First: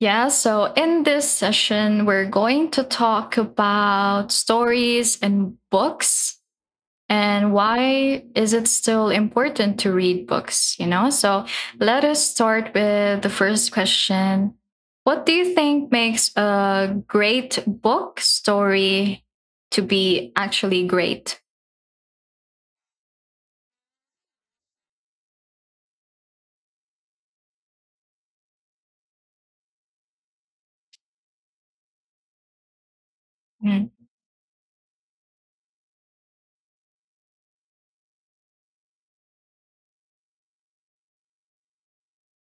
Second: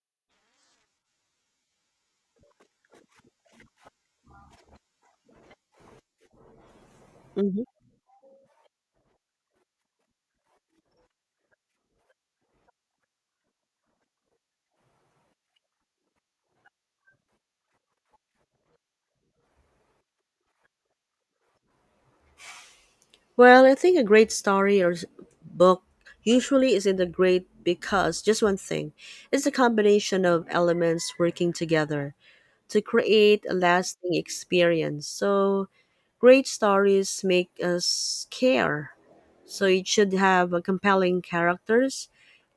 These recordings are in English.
Yeah, so in this session, we're going to talk about stories and books and Mhm. why is it still important to read books, you know? So let us start with the first question. What do you think makes a great book story to be actually great? Well, I think a great story book usually isn't a great because just one thing. It's a combination of elements working together to create a Mm. lasting experience. So, great stories make us care. So, it should have a compelling characters.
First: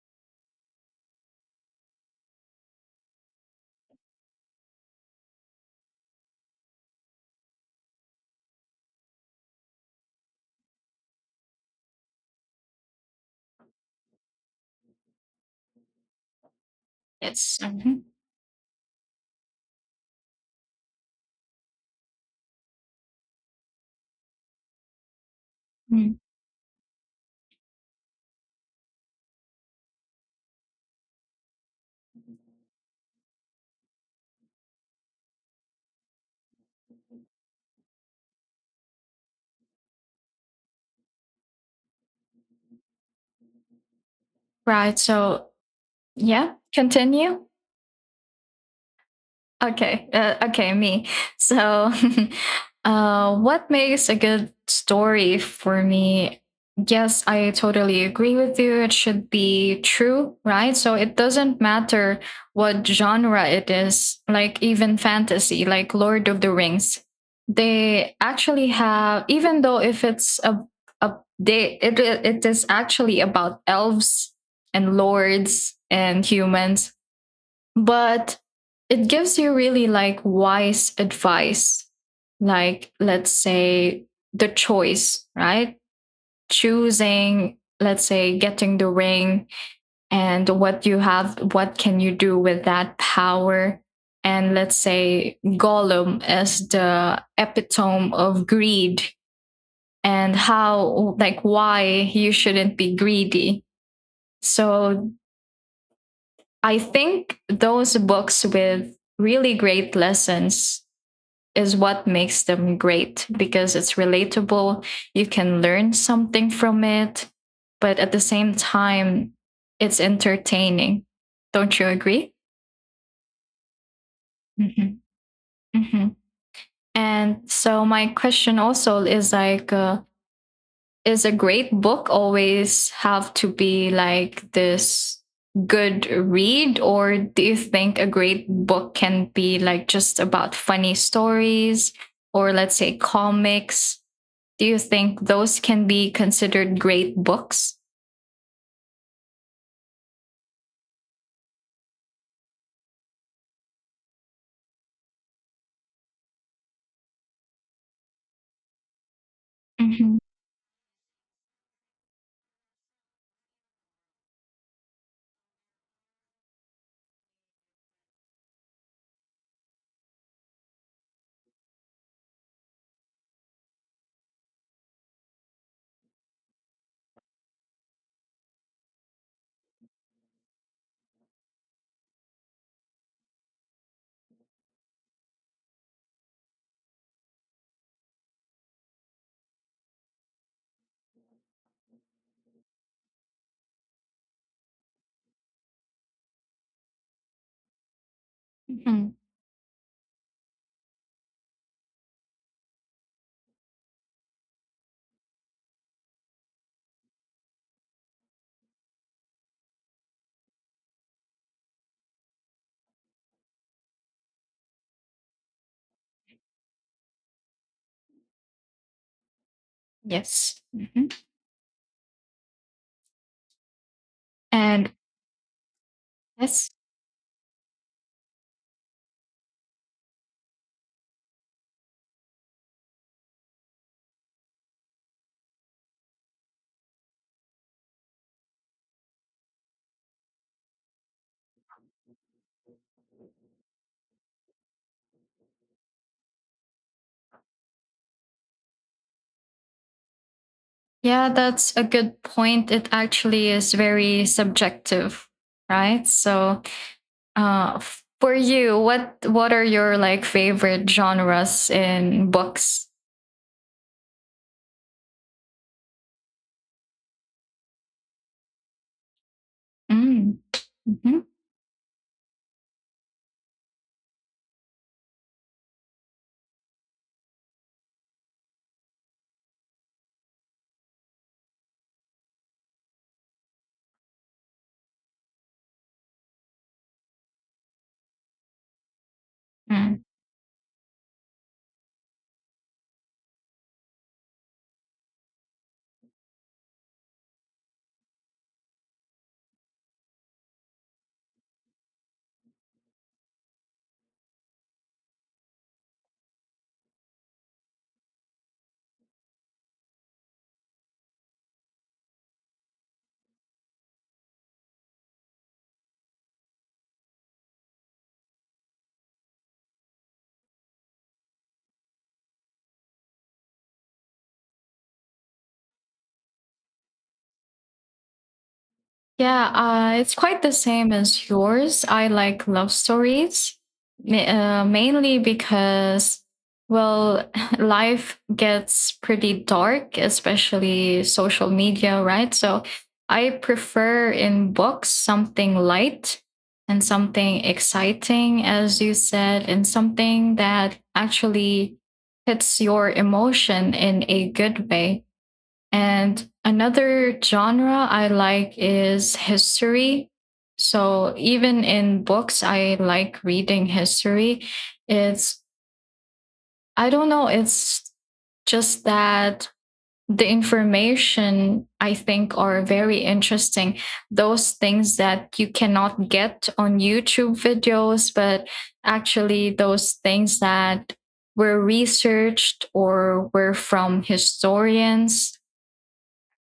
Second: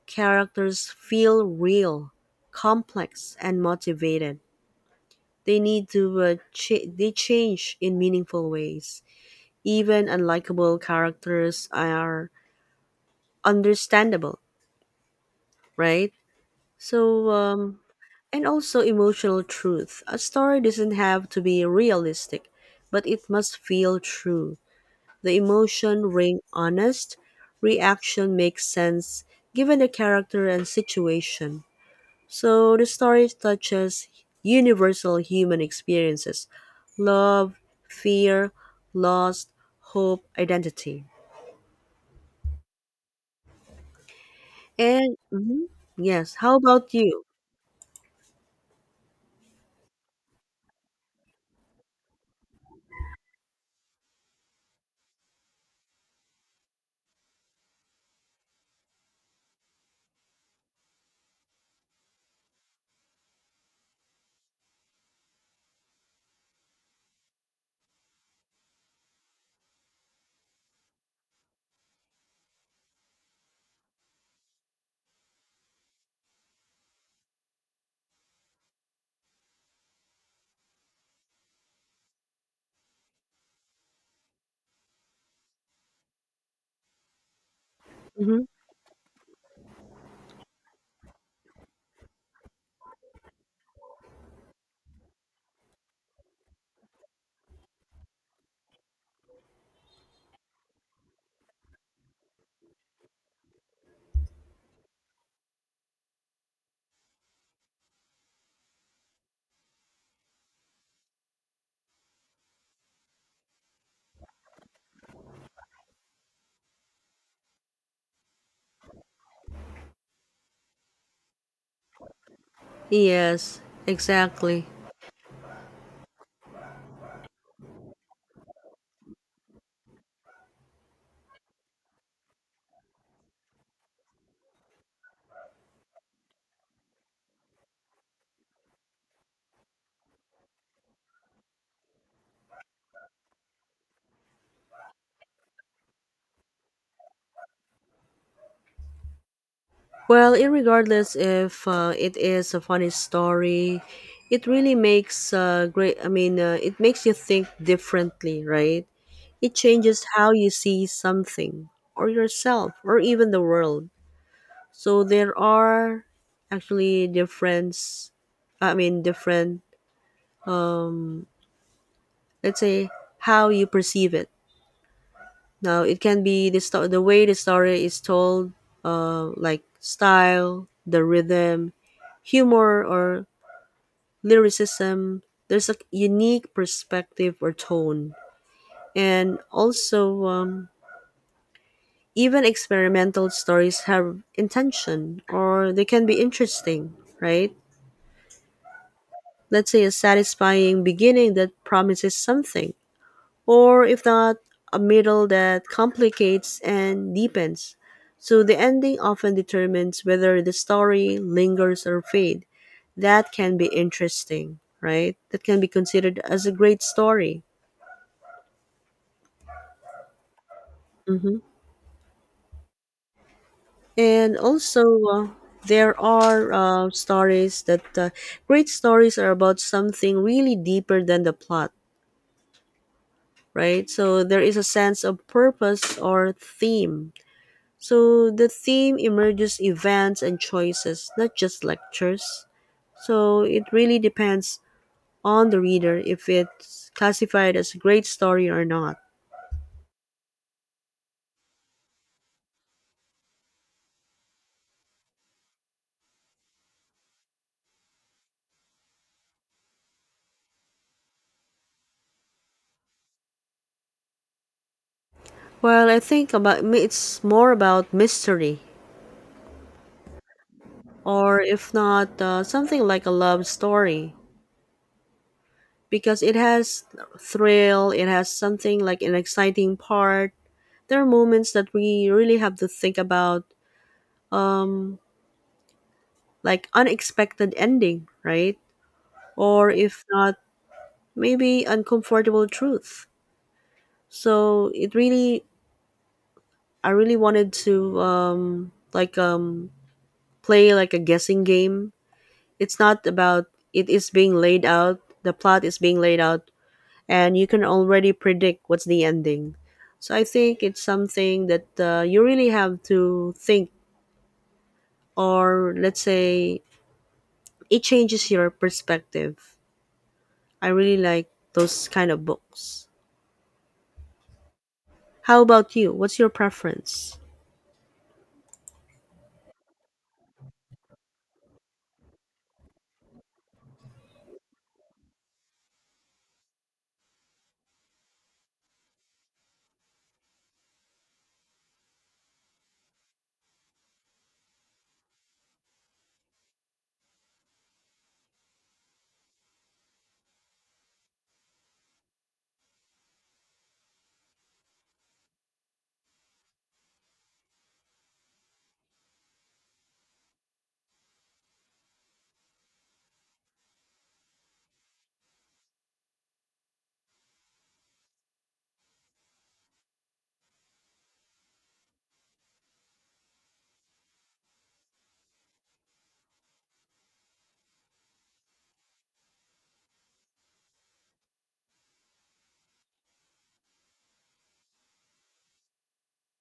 Characters feel real, complex, and motivated. They need to they change in meaningful ways even unlikable characters are understandable, right? So, Yes, um, mhm. and also emotional truth. A story doesn't have to be realistic, but it must feel true. The emotion Mm. ring honest, reaction makes sense given the character and situation. So the story touches universal human experiences love, fear, loss, hope, identity. Right. And So, mhm, yes, yeah, how about you? continue. Okay. Okay, me. So, what makes a good story for me? Yes, I totally agree with you. It should be true, right? So it doesn't matter what genre it is, like even fantasy, like Lord of the Rings. They actually have, even though if it's a they it it is actually about elves and lords and humans, but it gives you really like wise advice, like let's say the choice, right, choosing, let's say, Hmm. getting the ring and what you have, what can you do with that power, and let's say Gollum as the epitome of greed, and how, like, why you shouldn't be greedy. So I think those books with really great lessons is what makes them great because it's relatable. You can learn something from it, but at the same time, it's entertaining. Don't you agree? Yes, exactly. Mm-hmm. Mm-hmm. And so, my question also is like, is a great book always have to be like this good read? Or do you think a great book can be like just about funny stories, or let's say comics? Do you think those can be considered great books? Well, irregardless if it is a funny story, it really makes great. It makes you think differently, right? It changes Mhm. how you see something or yourself or even the world. So there are actually difference. I mean, different. Um, let's say how you perceive it. Now it can be the way the story is told, like style, the rhythm, humor, or lyricism. There's a unique perspective or tone, and also even experimental stories have intention, or they can be interesting, right? Mhm. Let's say a satisfying beginning that promises something or if not, a middle that complicates and deepens. So the ending often determines whether the story lingers or fade. That can be interesting, right? That can be considered as a great story. Yes, mhm. And And also, uh, there are yes. Stories that great stories are about something really deeper than the plot, right? So there is a sense of purpose or theme. So the theme emerges events and choices, not just lectures. So it really depends on the reader if it's classified as a great story or not. Yeah, that's a good point. It actually is very subjective, right? So, Uh, for you, what are your like favorite genres in books? Well, I think about it's more about mystery, Mm. Mm-hmm. or if not, something like a love story, because it has thrill, it has something like an exciting part. There are moments that we really have to think about, um, like unexpected ending, right? Or if not, maybe uncomfortable truth. So it really, I really wanted to like play like a guessing game. It's not about it is being laid out. The plot is being laid out, and you can already predict what's the ending. So I think it's something that you really have to think, or let's say it changes your perspective. I really like those kind of books. How about you? What's your preference? Yeah, it's quite the same as yours. I like love stories, mainly because, well, life gets pretty dark, especially social media, right? So I prefer in books something light and something exciting, as you said, and something that actually hits your emotion in a good way. And another genre I like is history. So even in books, I like reading history. It's, I don't know, it's just that the information I think are very interesting. Those things that you cannot get on YouTube videos, but actually those things that were researched or were from historians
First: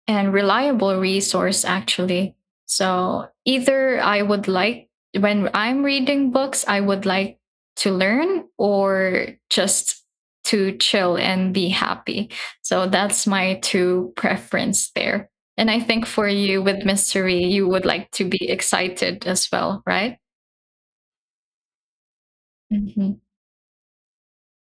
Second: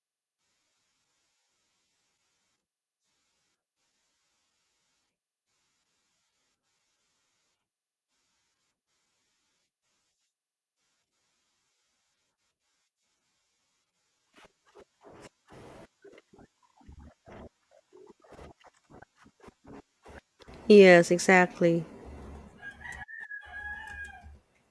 and reliable resource actually. So either I would like, when I'm reading books, I would like to learn or just to chill and be happy. So that's my two preference there. And I think for you with mystery, you would like to be excited as well, right? Yes, exactly. Mhm.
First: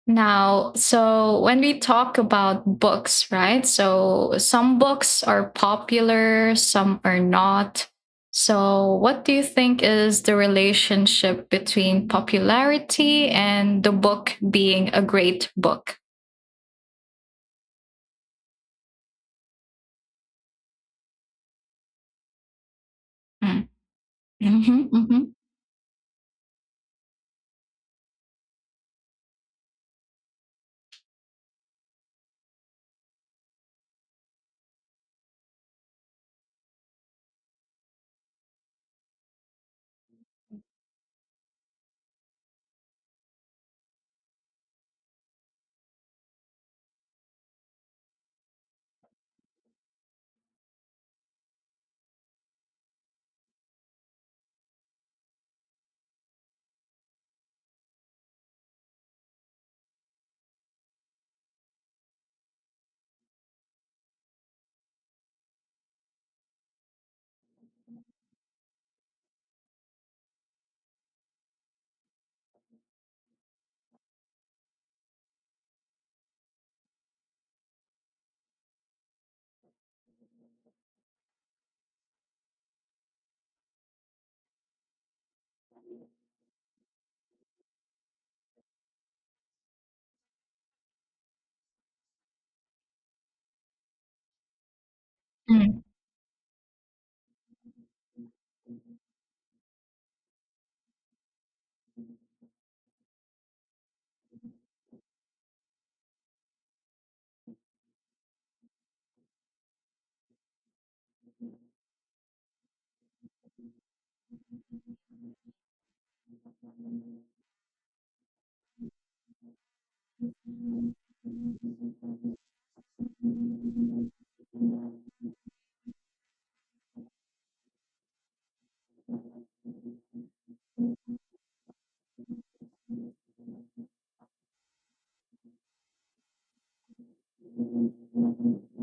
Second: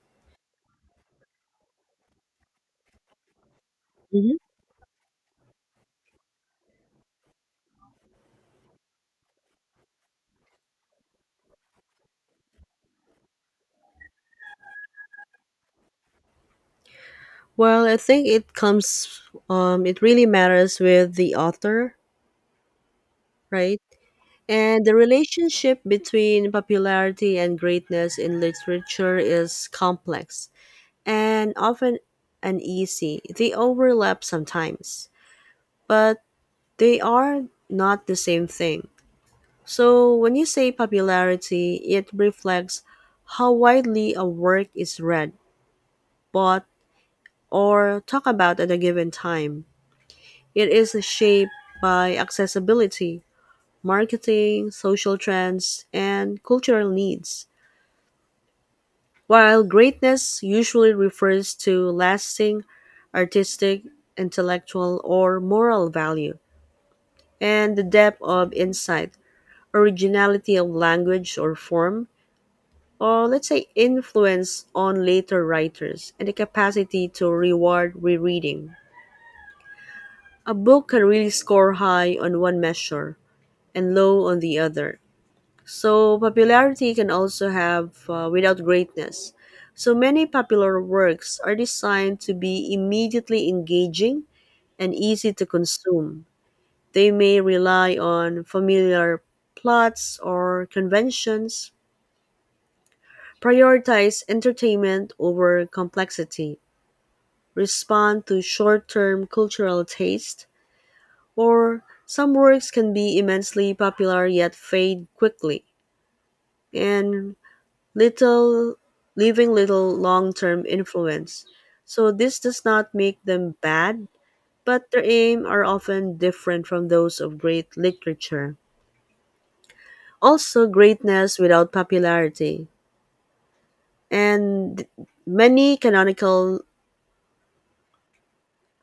Now, so when we talk about books, right? So Mhm. some books are popular, some are not. So, what do you think is the relationship between popularity and the book being a great book? Well, I think it comes, it really matters with the author, Mm. right? And Mhm, the mhm, relationship between popularity and greatness in literature is complex and often uneasy. They overlap sometimes, but they are not the same thing. So when you say popularity, it reflects how widely a work is read, bought, or talked about at a given time. It is shaped by accessibility, marketing, social trends, and cultural needs. While greatness usually refers to lasting artistic, intellectual, or moral value, and the depth of insight, originality of language or form, or let's say influence on later writers, and the capacity to reward rereading. A book can really score high on one measure and low on the other. So, popularity can also have without greatness. So, many popular works are designed to be immediately engaging and easy to mm. consume. They may rely on familiar plots or conventions, prioritize entertainment over complexity, respond to short term cultural taste, or some works can be immensely popular yet fade quickly. And little leaving little long-term influence. So this does not make them bad, but their aim are often different from those of great literature. Also greatness without popularity. And many canonical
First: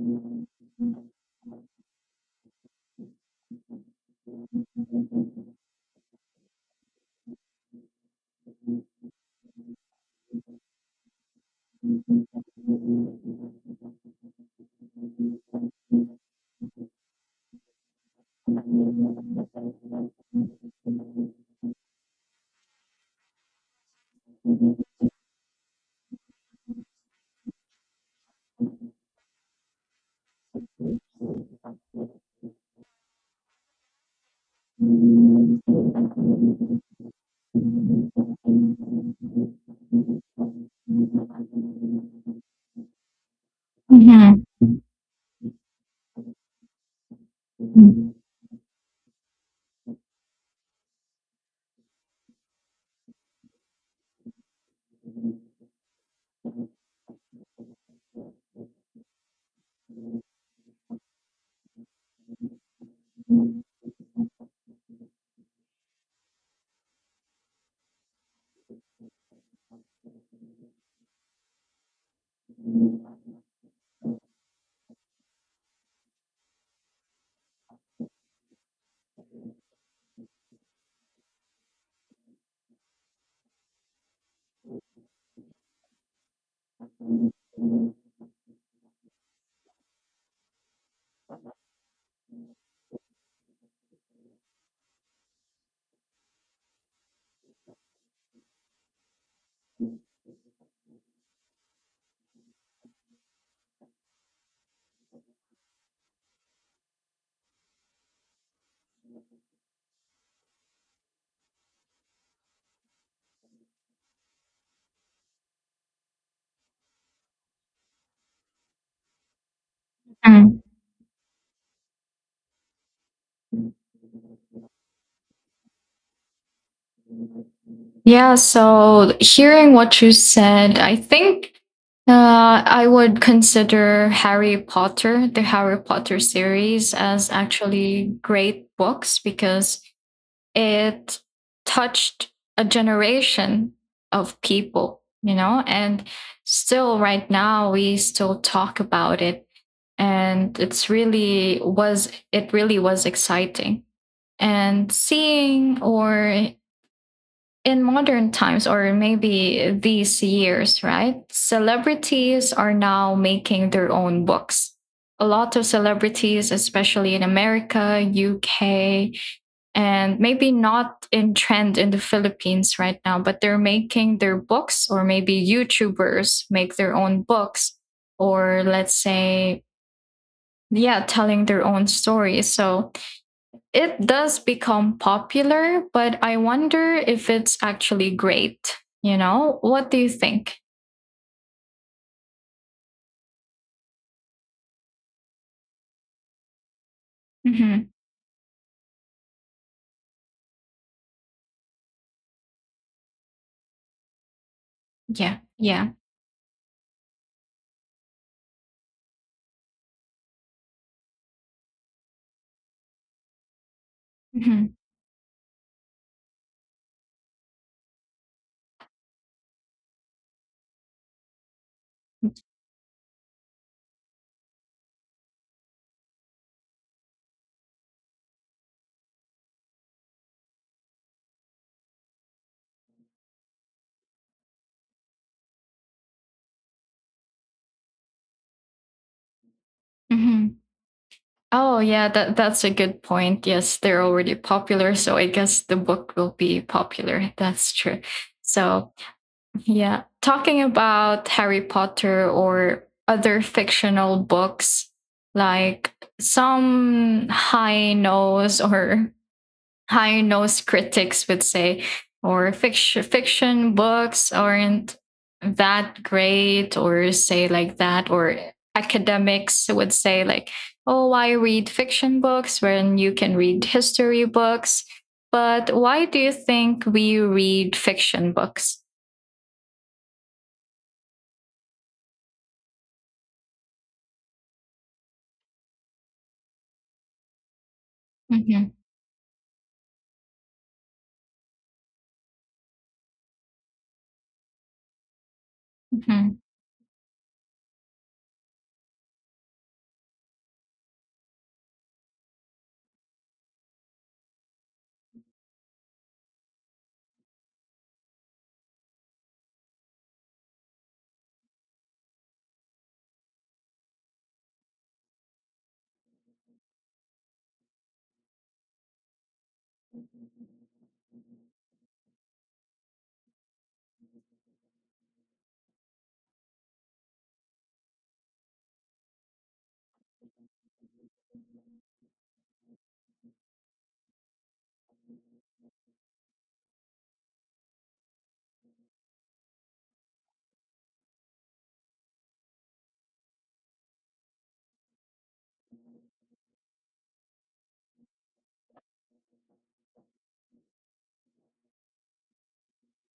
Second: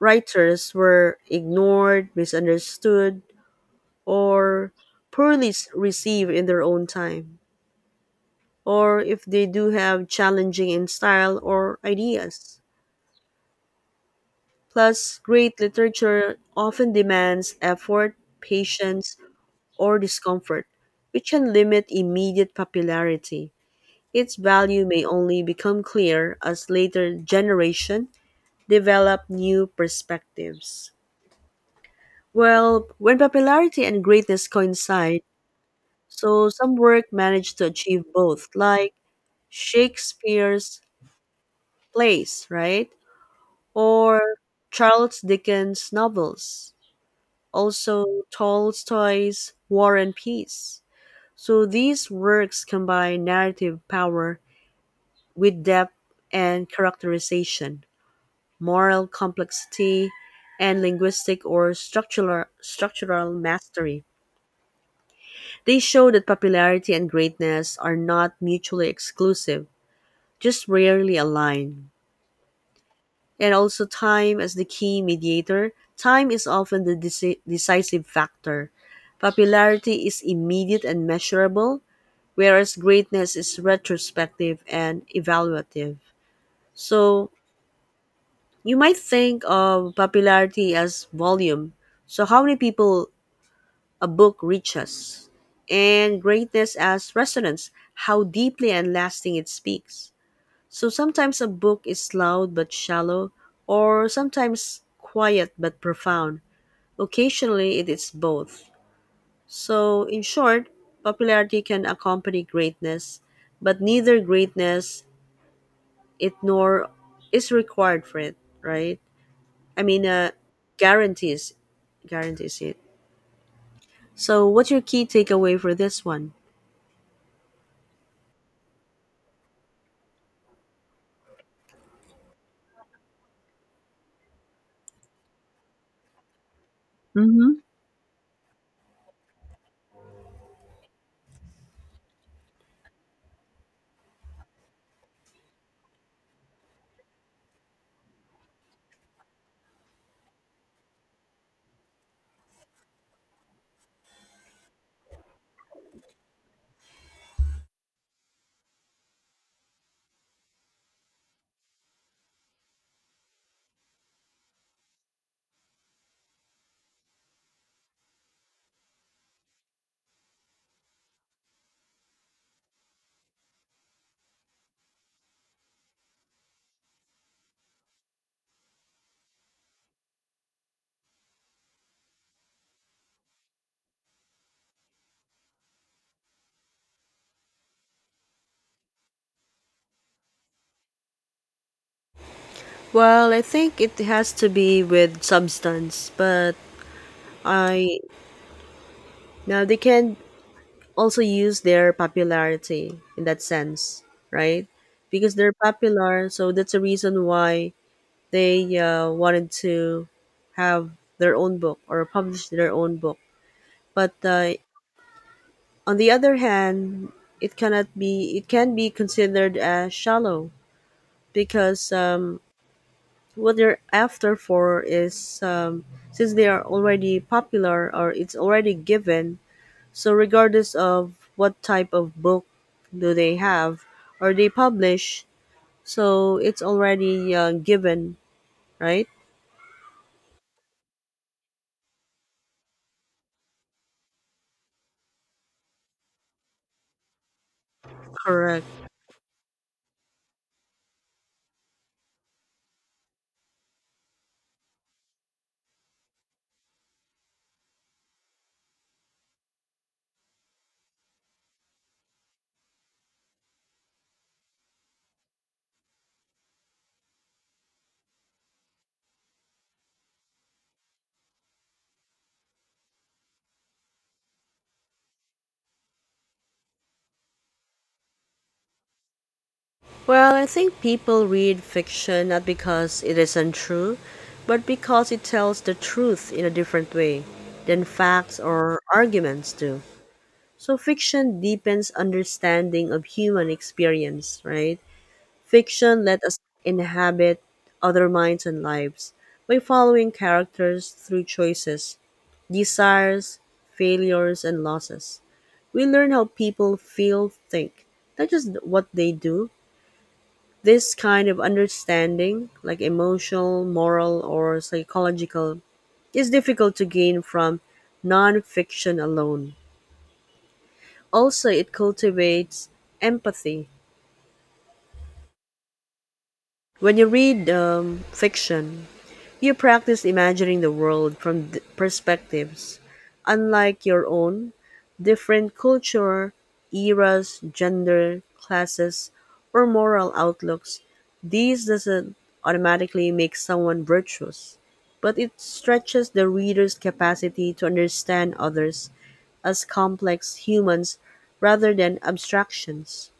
writers were ignored, misunderstood, or received in their own time, or if they do have challenging in style or ideas. Plus, great literature often demands effort, patience, or discomfort, which can limit immediate popularity. Its value may only become clear as later generations develop new perspectives. Well, when popularity and greatness coincide, so some work managed to achieve both, like Shakespeare's plays, right? Or Mhm, Charles Dickens' novels. Also mm, Tolstoy's War and Peace. So these works combine narrative power with depth and characterization, moral complexity, and linguistic or structural mastery. They show that popularity and greatness are not mutually exclusive, just rarely aligned. And also time as the key mediator. Time is often the decisive factor. Popularity is immediate and measurable, whereas greatness is retrospective and evaluative. So you might think of popularity as volume. So, how many people a book reaches, and greatness as resonance, how deeply and lasting it speaks. So sometimes a book is loud but shallow, or sometimes quiet but profound. Occasionally, it is both. So, in short, popularity can accompany greatness, but neither greatness it nor is required for it, right? I mean, uh, mm. Guarantees it. So, what's your key takeaway for this one? Yeah, so hearing what you said, I think, I would consider Harry Potter, the Harry Potter series, as Mm-hmm. actually great books because it touched a generation of people, you know, and still right now we still talk about it. And it really was exciting. And seeing or in modern times, or maybe these years, right? Celebrities are now making their own books. A lot of celebrities, especially in America, UK, and maybe not in trend in the Philippines right now, but they're making their books, or maybe YouTubers make their own books, or let's say, yeah, telling their own stories. So it does become popular, but I wonder if it's actually great. You know, what do you think? Well, I think it has to be with substance, but Hmm. I now they can also use their popularity in that sense, right? Because Yeah, they're yeah. popular, so that's a reason why they wanted to have their own book or publish their own book. But Hmm. on the other hand, it cannot be. It can be considered as shallow because what they're after for is um, since they are already popular or it's already given. So, regardless of what type of book do they have or they publish, so it's already given, right? Hmm. Oh, yeah, that's a good point. Yes, they're already popular, so I guess the book will be popular. That's true. Correct. So, yeah, talking about Harry Potter or other fictional books, like some high nose or high-nosed critics would say, or fiction books aren't that great, or say like that, or academics would say like, oh, why read fiction books when you can read history books? But why do you think we read fiction books? Well, I think people read fiction not because it is untrue, but because it tells the truth in a different way than facts Hmm. or arguments do. So, fiction deepens understanding of human experience, right? Fiction let us Hmm. inhabit other minds and lives by following characters through choices, desires, failures, and losses. We learn how people feel, think, not just what they do. This kind of understanding, like emotional, moral, or psychological, is difficult to gain from non fiction alone. Also, it cultivates empathy. When you read fiction, you practice imagining the world from perspectives unlike your own, different culture, eras, gender, classes, or moral outlooks. These doesn't automatically make someone virtuous, but it stretches the reader's capacity to understand others as complex humans rather than abstractions.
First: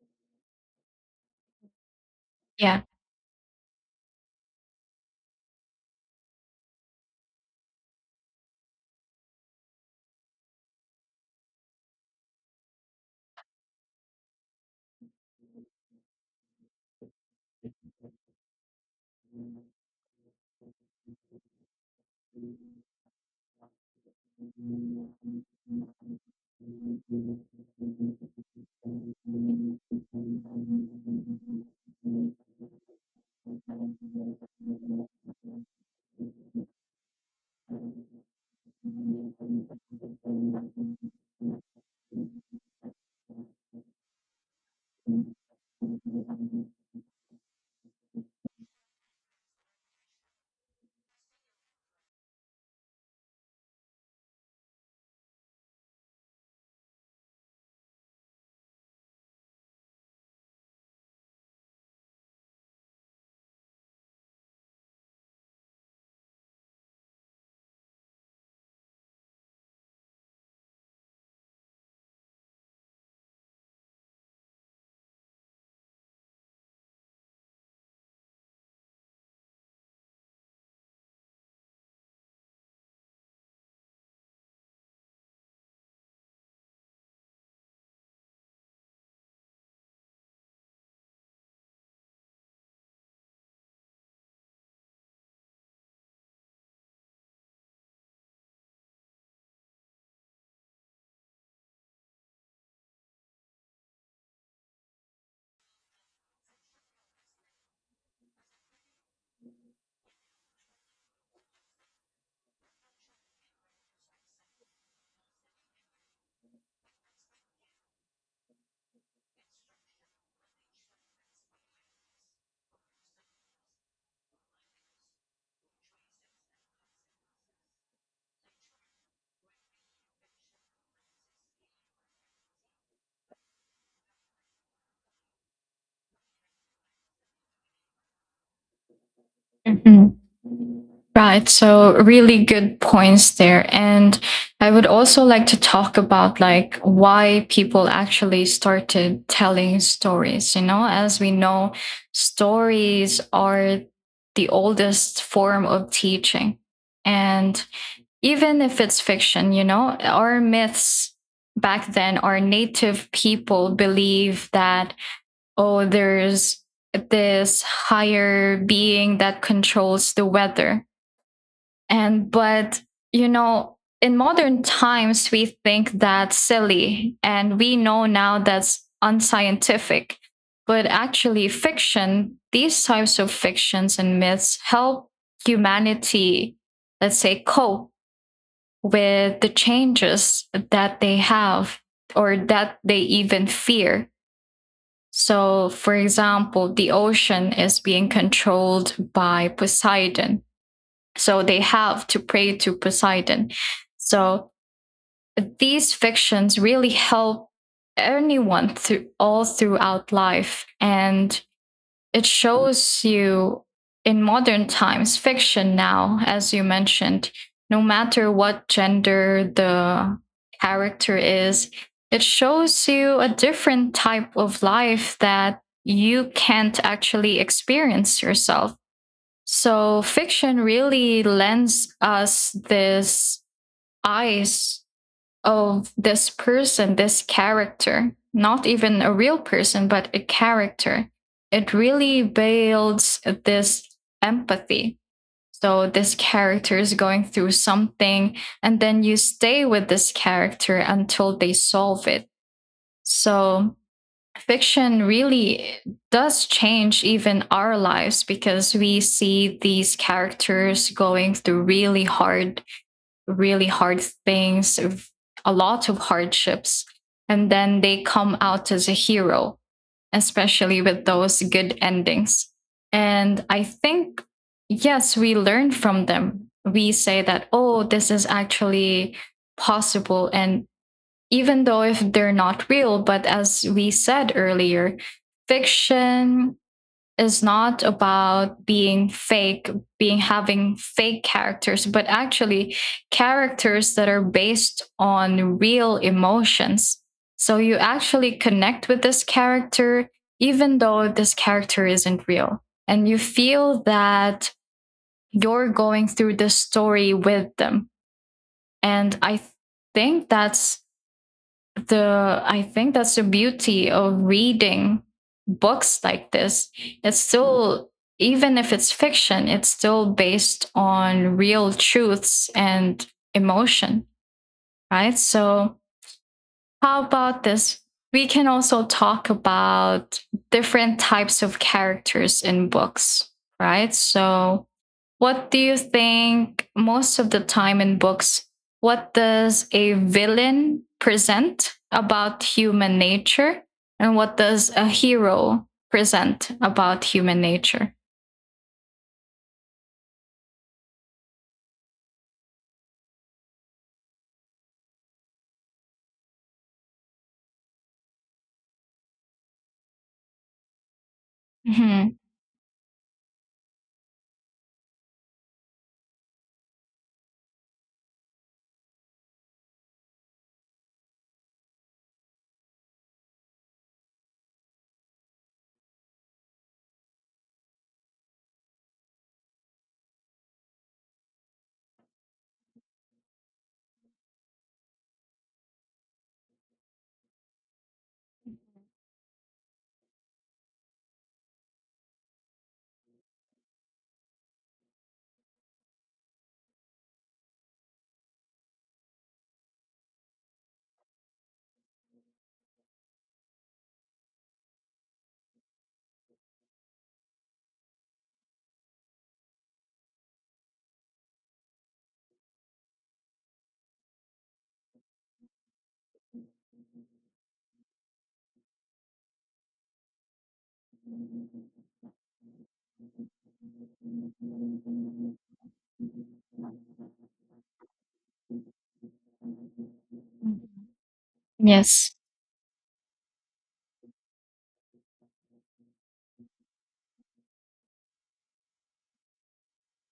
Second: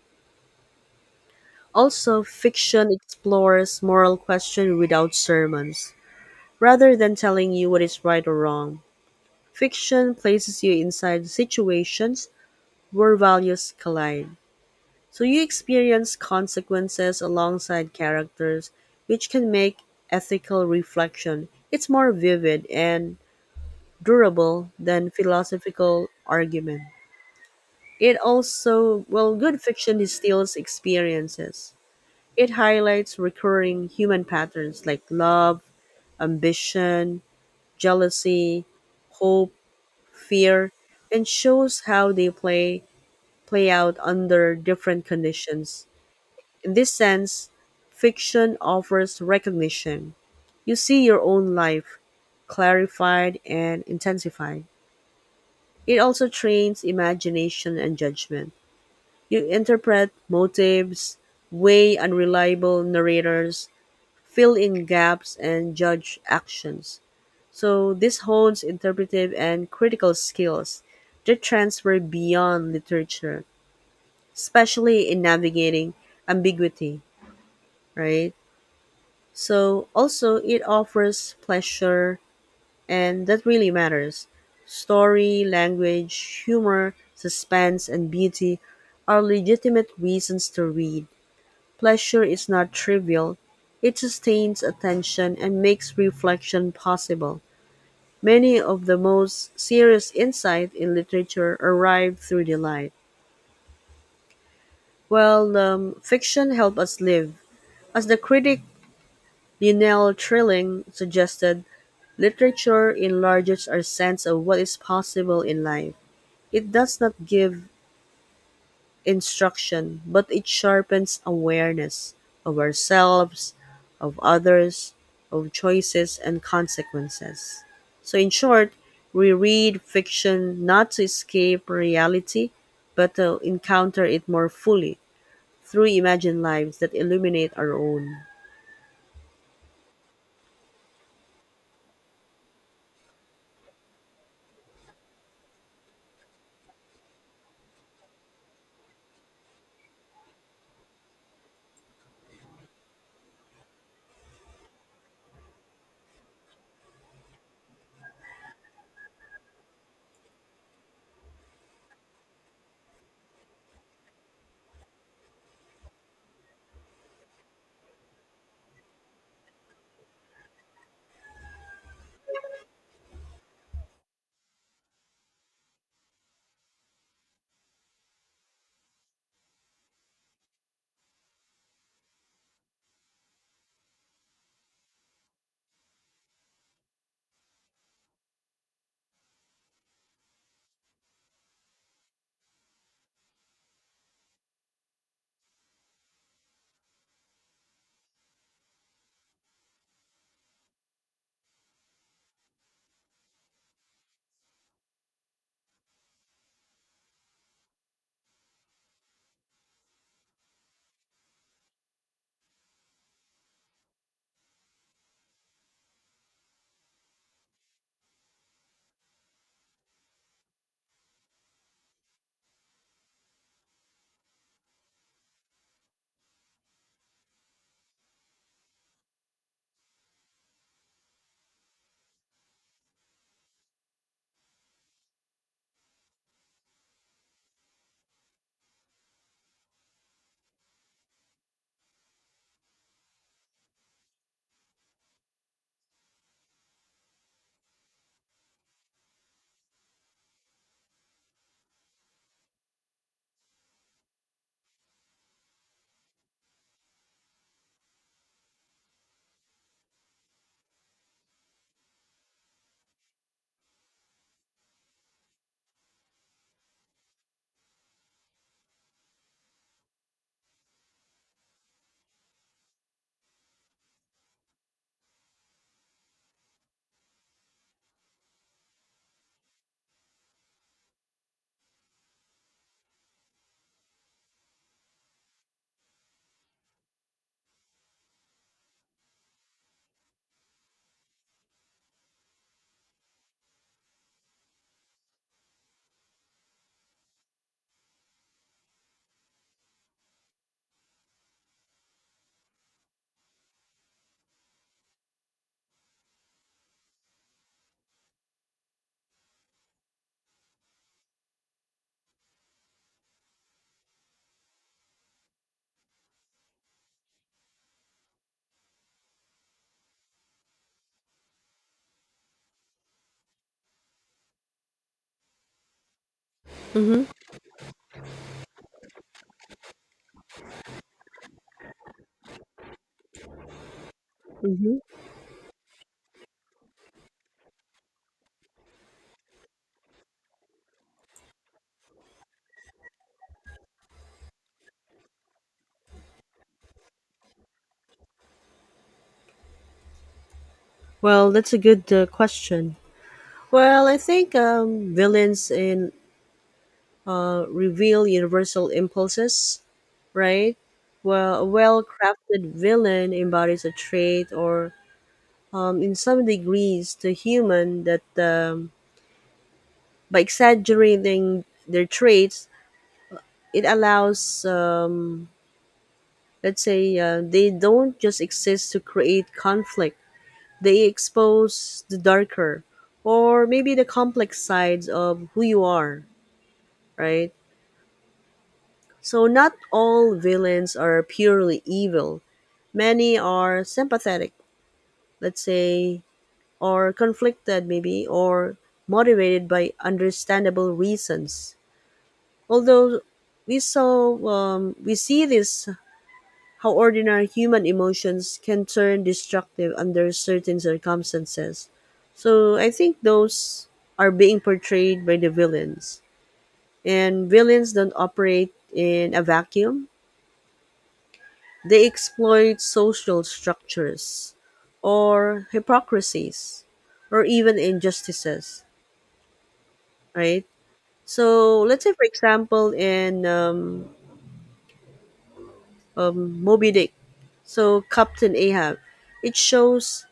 Also, Yeah. fiction explores moral questions without sermons. Rather than telling you what is right or wrong, fiction places you inside situations where values collide. So you experience consequences alongside characters, which can make ethical reflection. It's more vivid and durable than philosophical argument. It also, well, good fiction distills experiences. It highlights recurring human patterns like love, ambition, jealousy, hope, fear, and shows how they play out under different conditions. In this sense, fiction offers recognition. You see your own life clarified and intensified. It also trains imagination and judgment. You interpret motives, weigh unreliable narrators, fill in gaps, and judge actions. So this hones interpretive and critical skills that transfer beyond literature, especially in navigating ambiguity, right? So also it offers pleasure and that really matters. Story, language, humor, suspense and beauty are legitimate reasons to read. Pleasure is not trivial. It sustains attention and makes reflection possible. Many of the most serious insight in literature arrive through the light. While fiction helps us live. As the critic Lionel Trilling suggested, literature enlarges our sense of what is possible in life. It does not give instruction, but it sharpens awareness of ourselves, of others, of choices and consequences. So, in short, we read fiction not to escape reality, but to encounter it more fully through imagined lives that illuminate our own. Mhm. Right. So really good points there. And I would also like to talk about like why people actually started telling stories. You know, as we know, stories are the oldest form of teaching. And even if it's fiction, you know, our myths back then, our native people believe that, oh, there's this higher being that controls the weather and, but, you know, in modern times, we think that's silly. And we know now that's unscientific. But actually, fiction, these types of fictions and myths help humanity, let's say, cope with the changes that they have or that they even fear. So, for example, the ocean is being controlled by Poseidon. So they have to pray to Poseidon. So these fictions really help anyone through all throughout life. And it shows you in modern times, fiction now, as you mentioned, no matter what gender the character is, it shows you a different type of life that you can't actually experience yourself. So fiction really lends us this eyes of this person, this character, not even a real person, but a character. It really builds this empathy. So this character is going through something, and then you stay with this character until they solve it. So fiction really does change even our lives because we see these characters going through really hard things, a lot of hardships, and then they come out as a hero, especially with those good endings. And I think, yes, we learn from them. We say that, oh, this is actually possible, and even though if they're not real, but as we said earlier, fiction is not about being fake, being having fake characters, but actually characters that are based on real emotions. So you actually connect with this character, even though this character isn't real. And you feel that you're going through this story with them. And think that's I think that's the beauty of reading books like this. It's still, even if it's fiction, it's still based on real truths and emotion, right? So Mm-hmm, how about this? We can also talk about different types of characters in books, right? So, mm-hmm. what do you think most of the time in books? What does a villain present about human nature? And what does a hero present about human nature? Well, that's a good question. Well, I think villains in reveal universal impulses, right? Well, a Mhm. well-crafted villain embodies a trait or, in some degrees, the human that by exaggerating their traits, it allows, let's say, they don't just exist to create conflict. They expose the darker or maybe the complex sides of who you are, right? So not all villains are purely evil. Many are sympathetic, let's say, or conflicted, maybe, or motivated by understandable reasons. Although we see this how ordinary human emotions can turn destructive under certain circumstances. So I think those are being portrayed by the villains. And villains don't operate in a vacuum. They exploit social structures or hypocrisies or even injustices, right? So let's say, for Yes. example, in Moby Dick, so Captain Ahab, it shows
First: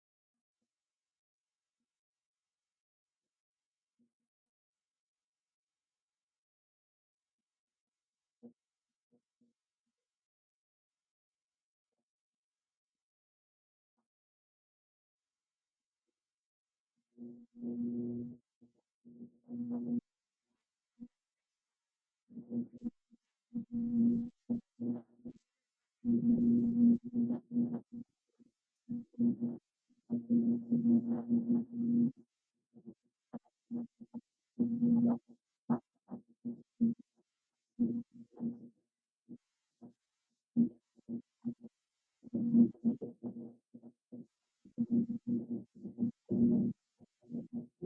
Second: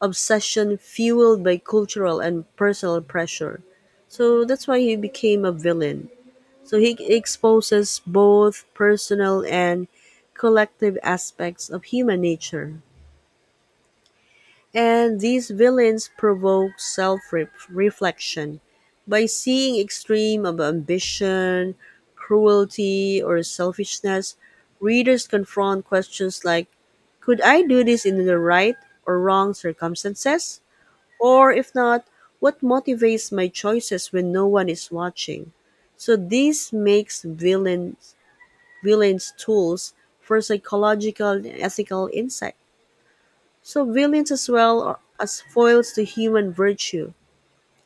obsession fueled by cultural and personal pressure. So that's why he became a villain. So he exposes both personal and collective aspects of human nature. And these villains provoke self reflection by seeing extreme of ambition, cruelty, or selfishness. Readers confront questions like could I do this in the right or wrong circumstances? Or if not, what motivates my choices when no one is watching? So this makes villains tools for psychological and ethical insight. So villains as foils to human virtue.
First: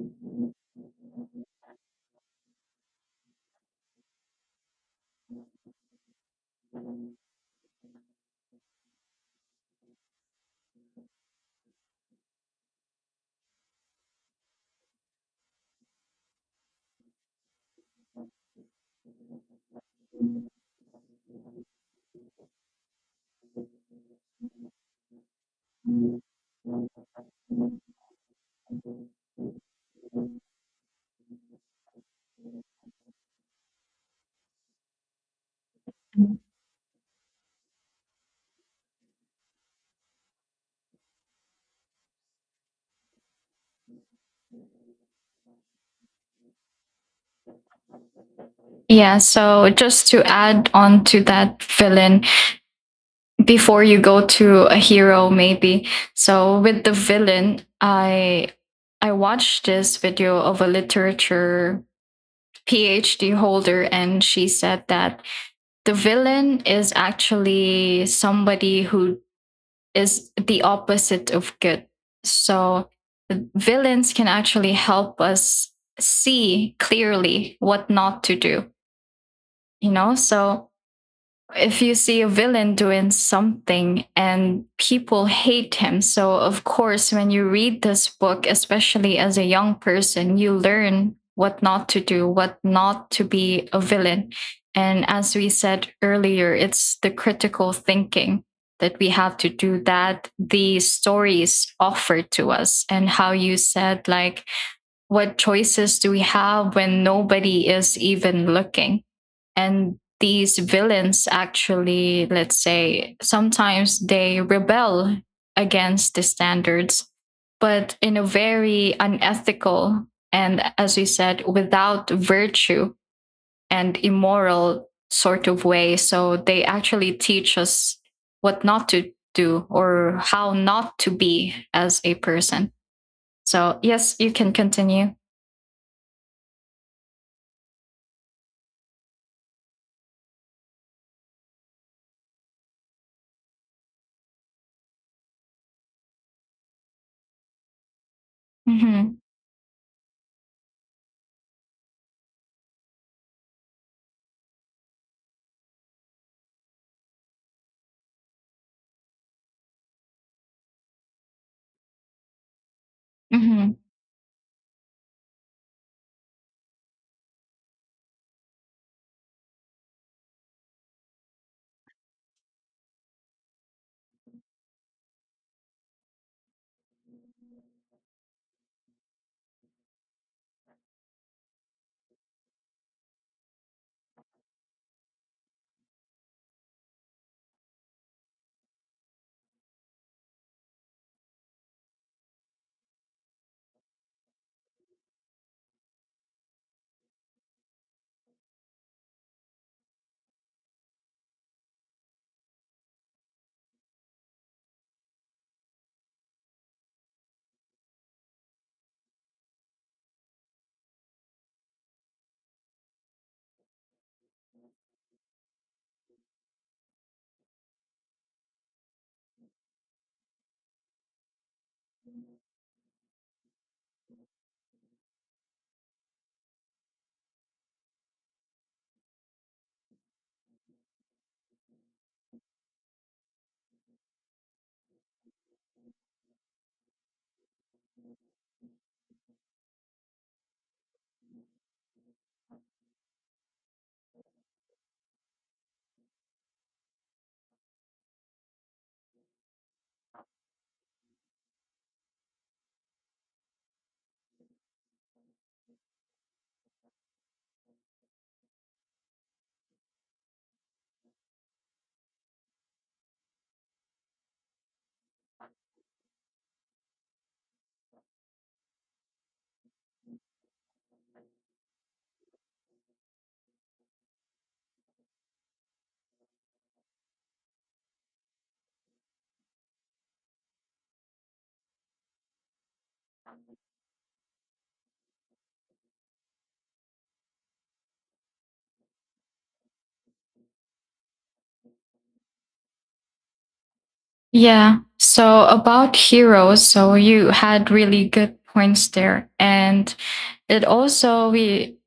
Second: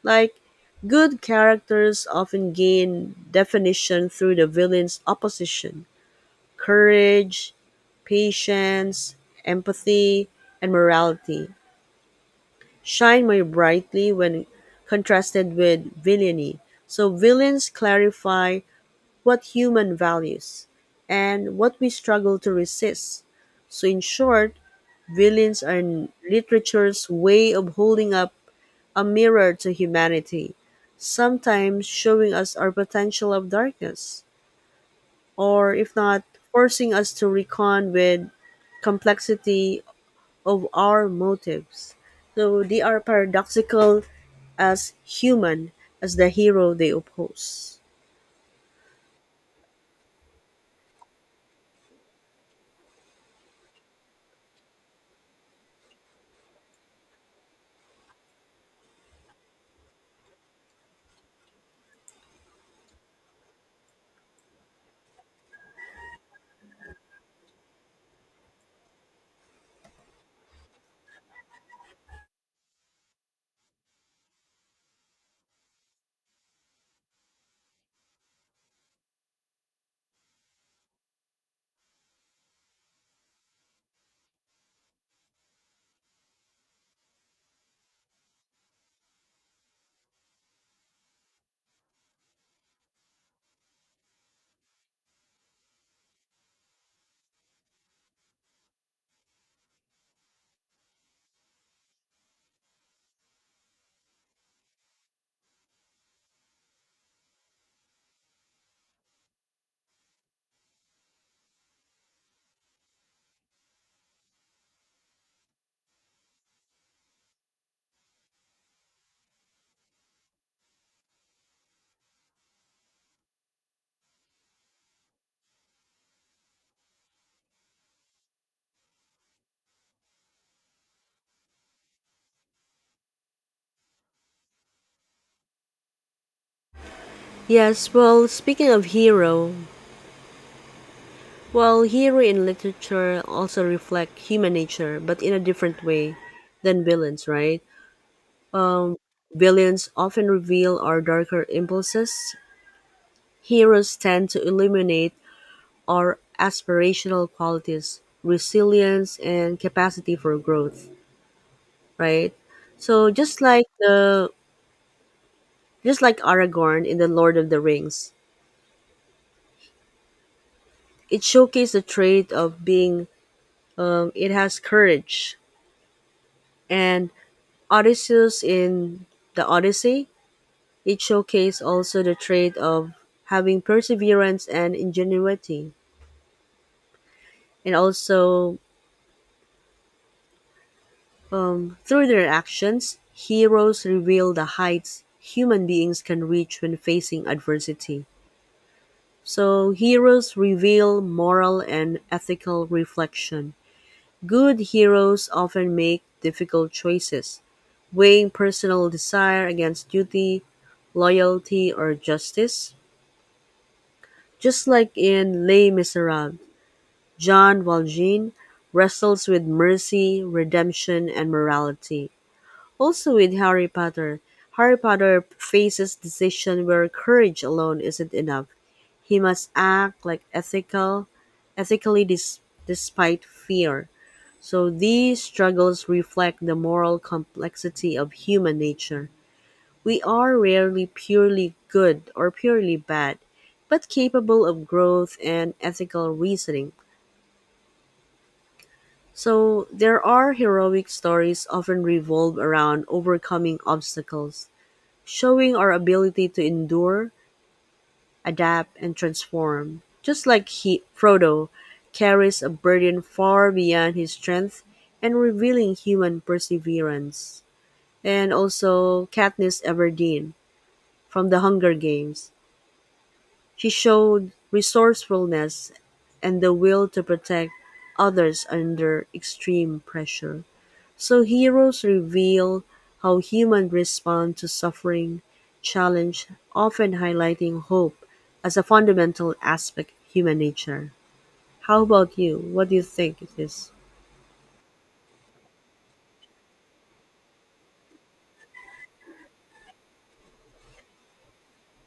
Like good characters often gain definition through the villain's opposition. Courage, patience, empathy, and morality shine more brightly when contrasted with villainy. So villains clarify what human values and what we struggle to resist. So in short, villains are literature's way of holding up a mirror to humanity, sometimes showing us our potential of darkness, or if not, forcing us to recon with complexity of our motives. So they are paradoxical as human as the hero they oppose. Yeah, so just to add on to that villain, before you go to a hero maybe. So with the villain, I watched this video of a literature PhD holder, and she said that the villain is actually somebody who is the opposite of good. So villains can actually help us see clearly what not to do, you know. So if you see a villain doing something and people hate him, so of course when you read this book, especially as a young person, you learn what not to do, what not to be, a villain. And as we said earlier, it's the critical thinking that we have to do, that the stories offer to us. And how you said, like, what choices do we have when nobody is even looking? And these villains actually, let's say sometimes they rebel against the standards, but in a very unethical and, as we said, without virtue and immoral sort of way. So they actually teach us what not to do or how not to be as a person. So yes, you can continue. Yes, well, speaking of hero, well, hero in literature also reflect human nature, but in a different way than villains, right? Um, Mm-hmm. Villains often reveal our darker impulses. Heroes tend to illuminate our aspirational qualities, resilience, and capacity for growth, right? So Mm-hmm. Just like Aragorn in the Lord of the Rings, it showcased the trait of being. It has courage and Odysseus in the Odyssey, it showcased also the trait of having perseverance and ingenuity. And also, through their actions, heroes reveal the heights human beings can reach when facing adversity. So, heroes reveal moral and ethical reflection. Good heroes often make difficult choices, weighing personal desire against duty, loyalty, or justice. Just like in Les Miserables, Jean Valjean wrestles with mercy, redemption, and morality. Also with Harry Potter, Harry Potter faces decision where courage alone isn't enough. He must act like ethically despite fear. So these struggles reflect the moral complexity of human nature. We are rarely purely good or purely bad, but capable of growth and ethical reasoning. So, there are heroic stories often revolve around overcoming obstacles, showing our ability to endure, adapt, and transform. Just like Frodo carries a burden far beyond his strength and revealing human perseverance. And also Katniss Everdeen from The Hunger Games. She showed resourcefulness and the will to protect others under extreme pressure. So heroes reveal how humans respond to suffering, challenge, often highlighting hope as a fundamental aspect of human nature. How about you? What do you think it is? Yeah. So about heroes, so you had really good points there. And it also, we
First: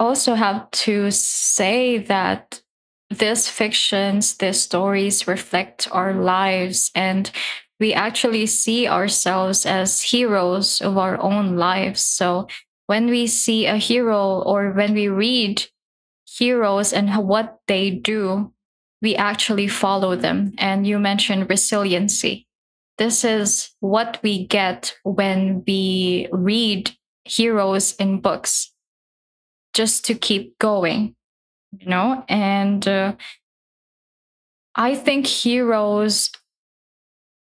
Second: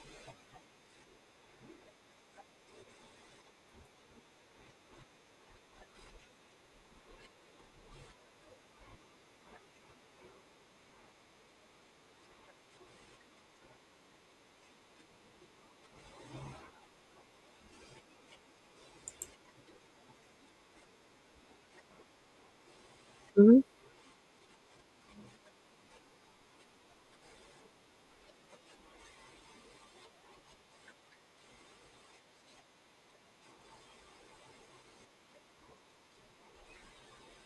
also have to say that these fictions, these stories reflect our lives, and we actually see ourselves as heroes of our own lives. So when we see a hero or when we read heroes and what they do, we actually follow them. And you mentioned resiliency. This is what we get when we read heroes in books, just to keep going, you know? And I think heroes,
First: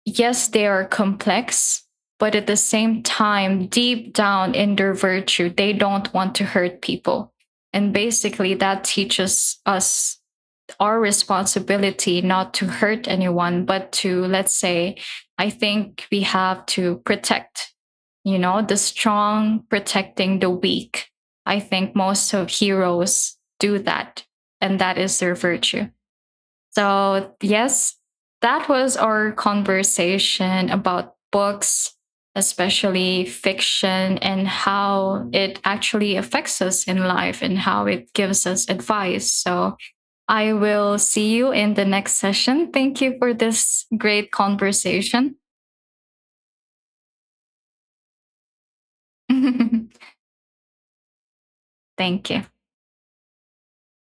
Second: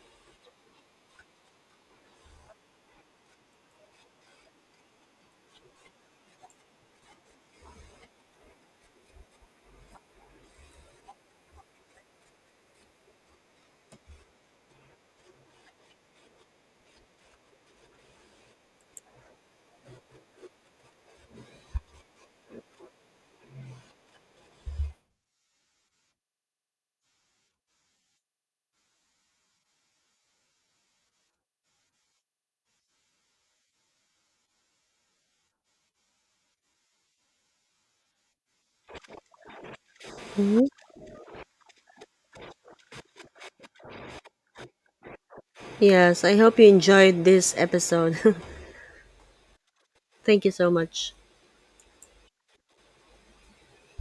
yes, they are complex, but at the same time, deep down in their virtue, they don't want to hurt people. And basically, that teaches us our responsibility not to hurt anyone, but to, let's say, I think we have to protect, you know, the strong protecting the weak. I think most of heroes do that, and that is their virtue. So, yes, that was our conversation about books, especially fiction, and how it actually affects us in life and how it gives us advice. So, I Mhm. will see you in the next session. Thank you for this great conversation. Yes, I hope you enjoyed this episode. Thank you so much. Thank you.